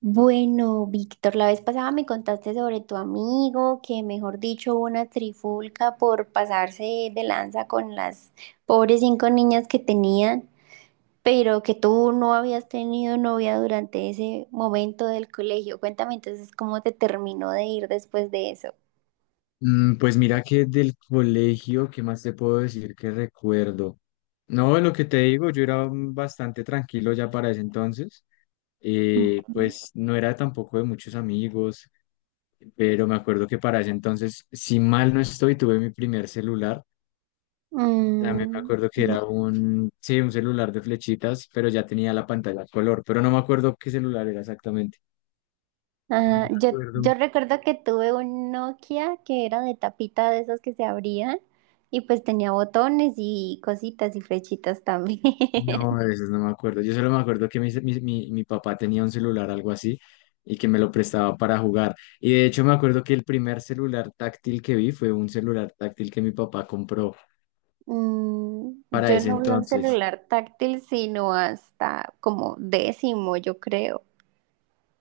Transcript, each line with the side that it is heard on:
right: Bueno, Víctor, la vez pasada me contaste sobre tu amigo, que mejor dicho, hubo una trifulca por pasarse de lanza con las pobres cinco niñas que tenían, pero que tú no habías tenido novia durante ese momento del colegio. Cuéntame entonces cómo te terminó de ir después de eso.
left: Pues mira que del colegio, ¿qué más te puedo decir que recuerdo? No, lo que te digo, yo era bastante tranquilo ya para ese entonces. Eh,
right: Ujú.
left: pues no era tampoco de muchos amigos, pero me acuerdo que para ese entonces, si mal no estoy, tuve mi primer celular. También me
right: Mm.
left: acuerdo que era un celular de flechitas, pero ya tenía la pantalla a color, pero no me acuerdo qué celular era exactamente. No me
right: Ah, yo
left: acuerdo.
right: recuerdo que tuve un Nokia que era de tapita de esas que se abrían y pues tenía botones y cositas y flechitas también.
left: No, de esos no me acuerdo. Yo solo me acuerdo que mi papá tenía un celular, algo así, y que me lo prestaba para jugar. Y de hecho me acuerdo que el primer celular táctil que vi fue un celular táctil que mi papá compró
right: Mm,
left: para
right: yo
left: ese
right: no usé un
left: entonces.
right: celular táctil sino hasta como décimo, yo creo.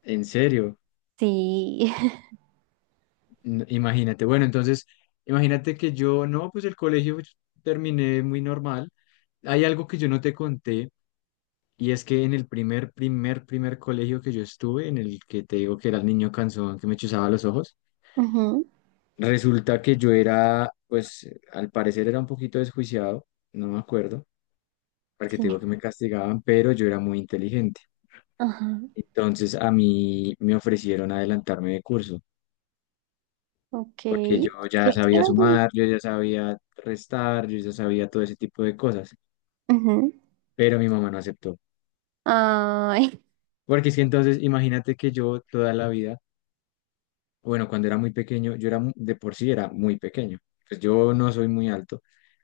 left: En serio,
right: Sí.
left: Imagínate. Bueno, entonces, imagínate que yo, no, pues el colegio yo terminé muy normal. Hay algo que yo no te conté, y es que en el primer colegio que yo estuve, en el que te digo que era el niño cansón que me chuzaba los ojos.
right: Ujú,
left: Resulta que yo era, pues, al parecer era un poquito desjuiciado, no me acuerdo, porque
right: sí.
left: te digo que me castigaban, pero yo era muy inteligente.
right: Ajá.
left: Entonces a mí me ofrecieron adelantarme de curso,
right: Ok.
left: porque yo ya
right: Qué
left: sabía
right: chévere.
left: sumar, yo ya sabía restar, yo ya sabía todo ese tipo de cosas,
right: Ujú.
left: pero mi mamá no aceptó.
right: Ay.
left: Porque es que entonces imagínate que yo toda la vida, bueno, cuando era muy pequeño, yo era de por sí era muy pequeño, pues yo no soy muy alto,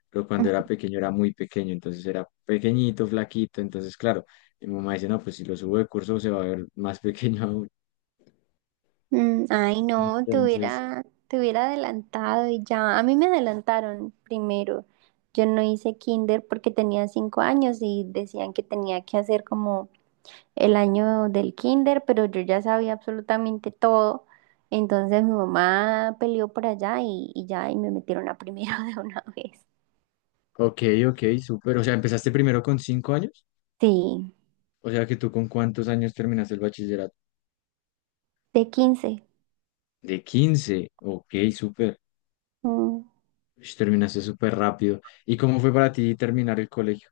left: pero cuando era pequeño era muy pequeño, entonces era pequeñito, flaquito, entonces claro, mi mamá dice, no, pues si lo subo de curso se va a ver más pequeño aún.
right: Mm, ay, no, te
left: Entonces,
right: hubiera, te hubiera adelantado y ya. A mí me adelantaron primero. Yo no hice kinder porque tenía 5 años y decían que tenía que hacer como el año del kinder, pero yo ya sabía absolutamente todo. Entonces mi mamá peleó por allá y ya, y me metieron a primero de una vez.
left: ok, ok, súper, o sea, empezaste primero con 5 años,
right: Sí,
left: ¿o sea que tú con cuántos años terminaste el bachillerato?
right: de 15.
left: De 15, ok, súper.
right: Mm.
left: Ush, terminaste súper rápido. ¿Y cómo fue para ti terminar el colegio?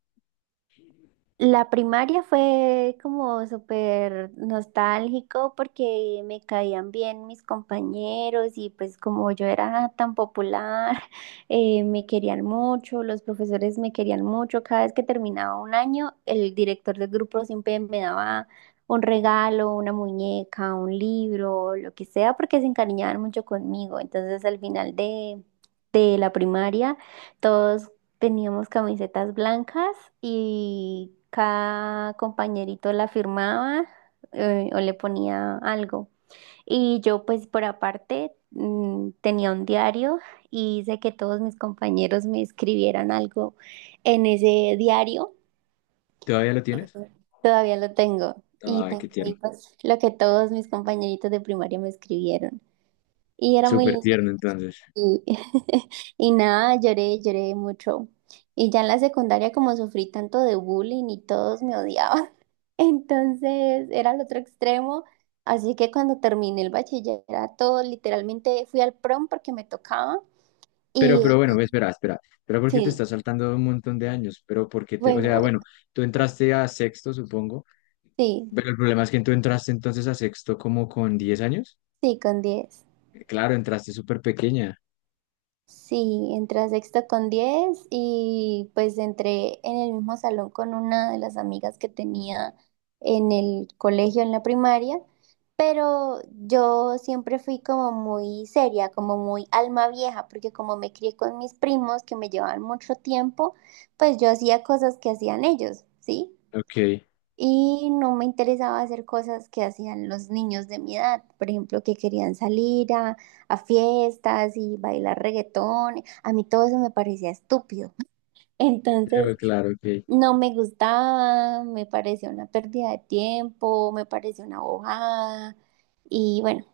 right: La primaria fue como súper nostálgico porque me caían bien mis compañeros y pues como yo era tan popular, me querían mucho, los profesores me querían mucho. Cada vez que terminaba un año, el director del grupo siempre me daba un regalo, una muñeca, un libro, lo que sea, porque se encariñaban mucho conmigo. Entonces al final de la primaria. Todos teníamos camisetas blancas y cada compañerito la firmaba o le ponía algo. Y yo pues por aparte tenía un diario y hice que todos mis compañeros me escribieran algo en ese diario.
left: ¿Todavía lo tienes?
right: Todavía lo tengo. Y
left: Ay,
right: tengo
left: qué
right: ahí
left: tierno,
right: pues lo que todos mis compañeritos de primaria me escribieron. Y era muy
left: súper
right: lindo.
left: tierno entonces.
right: Y y nada, lloré, lloré mucho. Y ya en la secundaria, como sufrí tanto de bullying y todos me odiaban, entonces era el otro extremo. Así que cuando terminé el bachillerato, literalmente fui al prom porque me tocaba. Y
left: Pero bueno, espera, espera, espera porque te
right: sí,
left: estás saltando un montón de años, pero porque te, o
right: bueno,
left: sea,
right: bueno,
left: bueno, tú entraste a sexto, supongo,
right: sí,
left: pero el problema es que tú entraste entonces a sexto como con 10 años.
right: sí, con 10.
left: Claro, entraste súper pequeña.
right: Sí, entré a sexto con 10 y pues entré en el mismo salón con una de las amigas que tenía en el colegio, en la primaria, pero yo siempre fui como muy seria, como muy alma vieja, porque como me crié con mis primos que me llevaban mucho tiempo, pues yo hacía cosas que hacían ellos, ¿sí?
left: Ok,
right: Y no me interesaba hacer cosas que hacían los niños de mi edad, por ejemplo, que querían salir a fiestas y bailar reggaetón. A mí todo eso me parecía estúpido. Entonces,
left: claro, ok.
right: no me gustaba, me parecía una pérdida de tiempo, me parecía una bojada. Y bueno,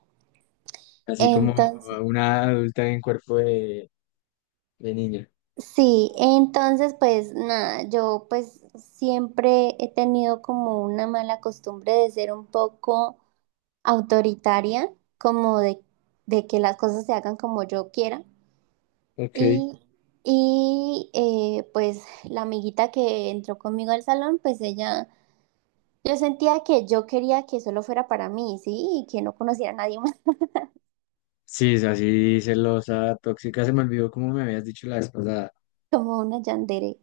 left: Así como
right: entonces,
left: una adulta en cuerpo de niña.
right: sí, entonces pues nada, yo pues siempre he tenido como una mala costumbre de ser un poco autoritaria, como de que las cosas se hagan como yo quiera.
left: Ok.
right: Y, pues la amiguita que entró conmigo al salón, pues ella, yo sentía que yo quería que solo fuera para mí, ¿sí? Y que no conociera a nadie más.
left: Sí, es así celosa, tóxica, se me olvidó como me habías dicho la vez pasada.
right: Como una yandere.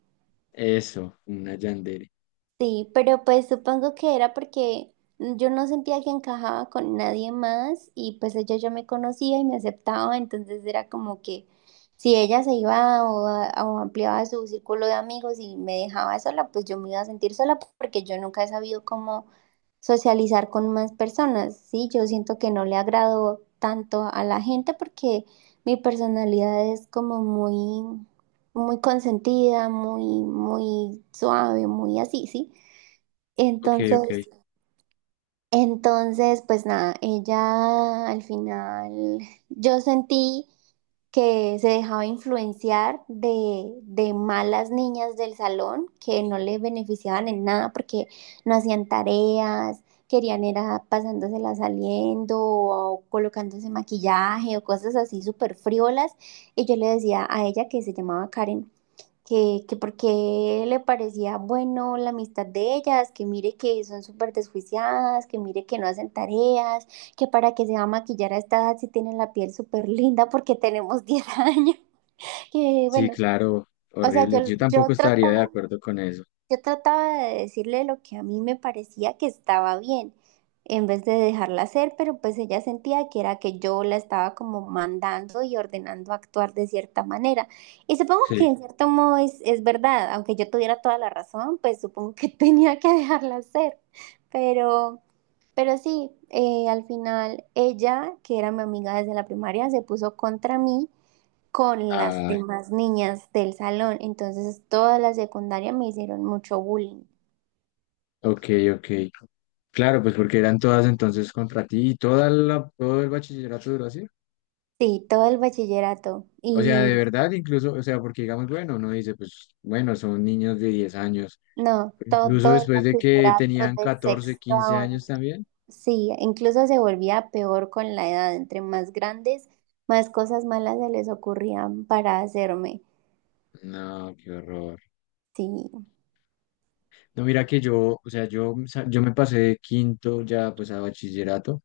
left: Eso, una yandere.
right: Sí, pero pues supongo que era porque yo no sentía que encajaba con nadie más y pues ella ya me conocía y me aceptaba, entonces era como que si ella se iba o, o ampliaba su círculo de amigos y me dejaba sola, pues yo me iba a sentir sola porque yo nunca he sabido cómo socializar con más personas, ¿sí? Yo siento que no le agrado tanto a la gente porque mi personalidad es como muy, muy consentida, muy, muy suave, muy así, ¿sí?
left: Ok,
right: Entonces,
left: ok.
right: entonces, pues nada, ella al final, yo sentí que se dejaba influenciar de malas niñas del salón que no le beneficiaban en nada porque no hacían tareas, querían era pasándosela saliendo o colocándose maquillaje o cosas así súper friolas. Y yo le decía a ella que se llamaba Karen que porque le parecía bueno la amistad de ellas, que mire que son súper desjuiciadas, que mire que no hacen tareas, que para que se va a maquillar a esta edad si tienen la piel súper linda porque tenemos 10 años, que
left: Sí,
right: bueno,
left: claro,
right: o sea,
left: horrible. Yo tampoco
right: yo
left: estaría de
right: trataba.
left: acuerdo con eso.
right: Yo trataba de decirle lo que a mí me parecía que estaba bien, en vez de dejarla hacer, pero pues ella sentía que era que yo la estaba como mandando y ordenando actuar de cierta manera. Y supongo que
left: Sí.
right: en cierto modo es verdad, aunque yo tuviera toda la razón, pues supongo que tenía que dejarla hacer. Pero, pero sí, al final ella, que era mi amiga desde la primaria, se puso contra mí con las
left: Ah,
right: demás niñas del salón. Entonces, toda la secundaria me hicieron mucho bullying.
left: ok, ok. Claro, pues porque eran todas entonces contra ti y toda la, todo el bachillerato duró así.
right: Sí, todo el bachillerato.
left: O sea, de
right: Y
left: verdad, incluso, o sea, porque digamos, bueno, uno dice, pues bueno, son niños de 10 años,
right: no,
left: pero incluso
right: todo el
left: después de que
right: bachillerato
left: tenían
right: de
left: 14
right: sexto
left: 15
right: a once.
left: años también.
right: Sí, incluso se volvía peor con la edad. Entre más grandes, más cosas malas se les ocurrían para hacerme.
left: No, qué horror.
right: Sí.
left: No, mira que yo, o sea, yo, yo me pasé de quinto ya pues a bachillerato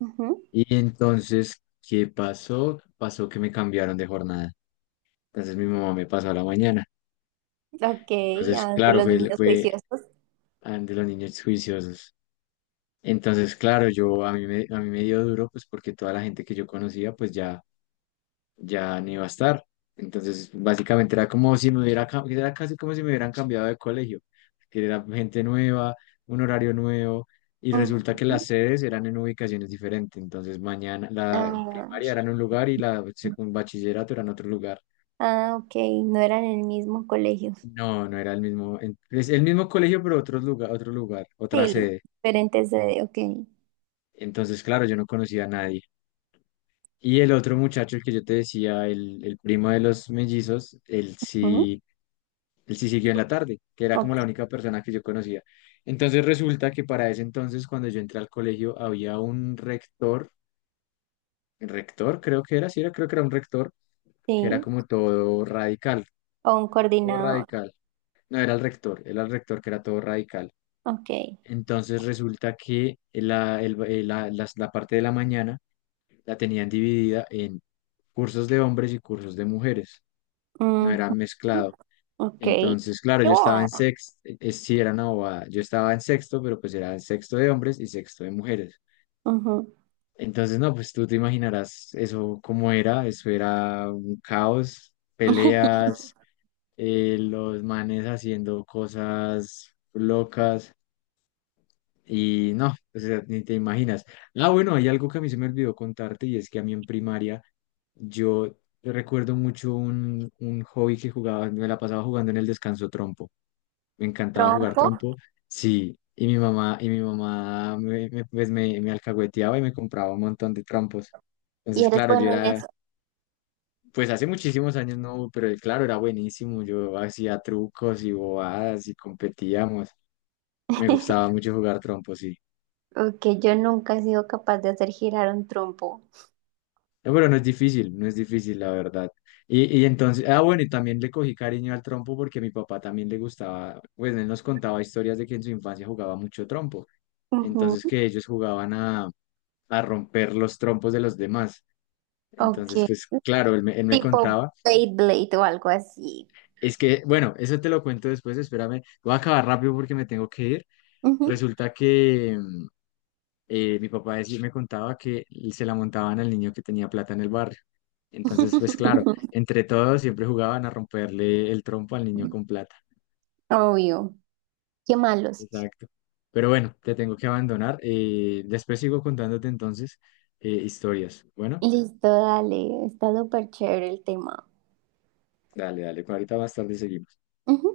right: Ujú.
left: y entonces, ¿qué pasó? Pasó que me cambiaron de jornada. Entonces mi mamá me pasó a la mañana.
right: Ok,
left: Entonces,
right: ah, de
left: claro,
right: los
left: fue,
right: niños
left: fue
right: juiciosos.
left: ah, de los niños juiciosos. Entonces, claro, yo a mí me dio duro, pues porque toda la gente que yo conocía, pues ya, ya no iba a estar. Entonces, básicamente era como si me hubiera, era casi como si me hubieran cambiado de colegio, que era gente nueva, un horario nuevo, y
right: Ujú.
left: resulta que las sedes eran en ubicaciones diferentes. Entonces, mañana la
right: Ah,
left: primaria era en un lugar y la secund bachillerato era en otro lugar.
right: ah, ok, no eran en el mismo colegio.
left: No, no era el mismo, es el mismo colegio, pero otro lugar, otra
right: Sí,
left: sede.
right: diferentes de, ok.
left: Entonces, claro, yo no conocía a nadie. Y el otro muchacho, el que yo te decía, el primo de los mellizos,
right: Ujú,
left: él sí siguió en la tarde, que era como la
right: ok,
left: única persona que yo conocía. Entonces resulta que para ese entonces, cuando yo entré al colegio, había un rector, rector creo que era, sí era, creo que era un rector, que era
right: sí.
left: como todo radical,
right: O un
left: todo
right: coordinador.
left: radical. No, era el rector que era todo radical.
right: Ok.
left: Entonces resulta que la parte de la mañana la tenían dividida en cursos de hombres y cursos de mujeres. No era
right: Ujú.
left: mezclado.
right: Ok.
left: Entonces, claro,
right: Qué
left: yo estaba en
right: bobada.
left: sexto, sí era una bobada, yo estaba en sexto, pero pues era en sexto de hombres y sexto de mujeres.
right: Ujú.
left: Entonces, no, pues tú te imaginarás eso cómo era, eso era un caos, peleas, los manes haciendo cosas locas y no, o sea, ni te imaginas. Ah, bueno, hay algo que a mí se me olvidó contarte y es que a mí en primaria yo recuerdo mucho un hobby que jugaba, me la pasaba jugando en el descanso trompo. Me encantaba jugar
right: Trompo.
left: trompo, sí, y mi mamá pues me alcahueteaba y me compraba un montón de trompos.
right: Y
left: Entonces,
right: eres
left: claro, yo
right: bueno en
left: era,
right: eso.
left: pues hace muchísimos años no, pero claro, era buenísimo, yo hacía trucos y bobadas y competíamos, me gustaba mucho jugar trompo, sí.
right: Ok, yo nunca he sido capaz de hacer girar un trompo.
left: No, pero no es difícil, no es difícil, la verdad. Y entonces, ah, bueno, y también le cogí cariño al trompo porque a mi papá también le gustaba, pues él nos contaba historias de que en su infancia jugaba mucho trompo. Entonces
right: Ujú,
left: que ellos jugaban a romper los trompos de los demás.
right: ok.
left: Entonces, pues claro, él me
right: Tipo
left: contaba.
right: Beyblade o algo así.
left: Es que, bueno, eso te lo cuento después, espérame. Voy a acabar rápido porque me tengo que ir.
right: Ujú.
left: Resulta que mi papá me contaba que se la montaban al niño que tenía plata en el barrio. Entonces, pues claro, entre todos siempre jugaban a romperle el trompo al niño con plata.
right: Obvio. Qué malos.
left: Exacto. Pero bueno, te tengo que abandonar. Después sigo contándote entonces historias. Bueno,
right: Listo, dale. Está súper chévere el tema.
left: dale, dale. Ahorita más tarde seguimos.
right: Ujú.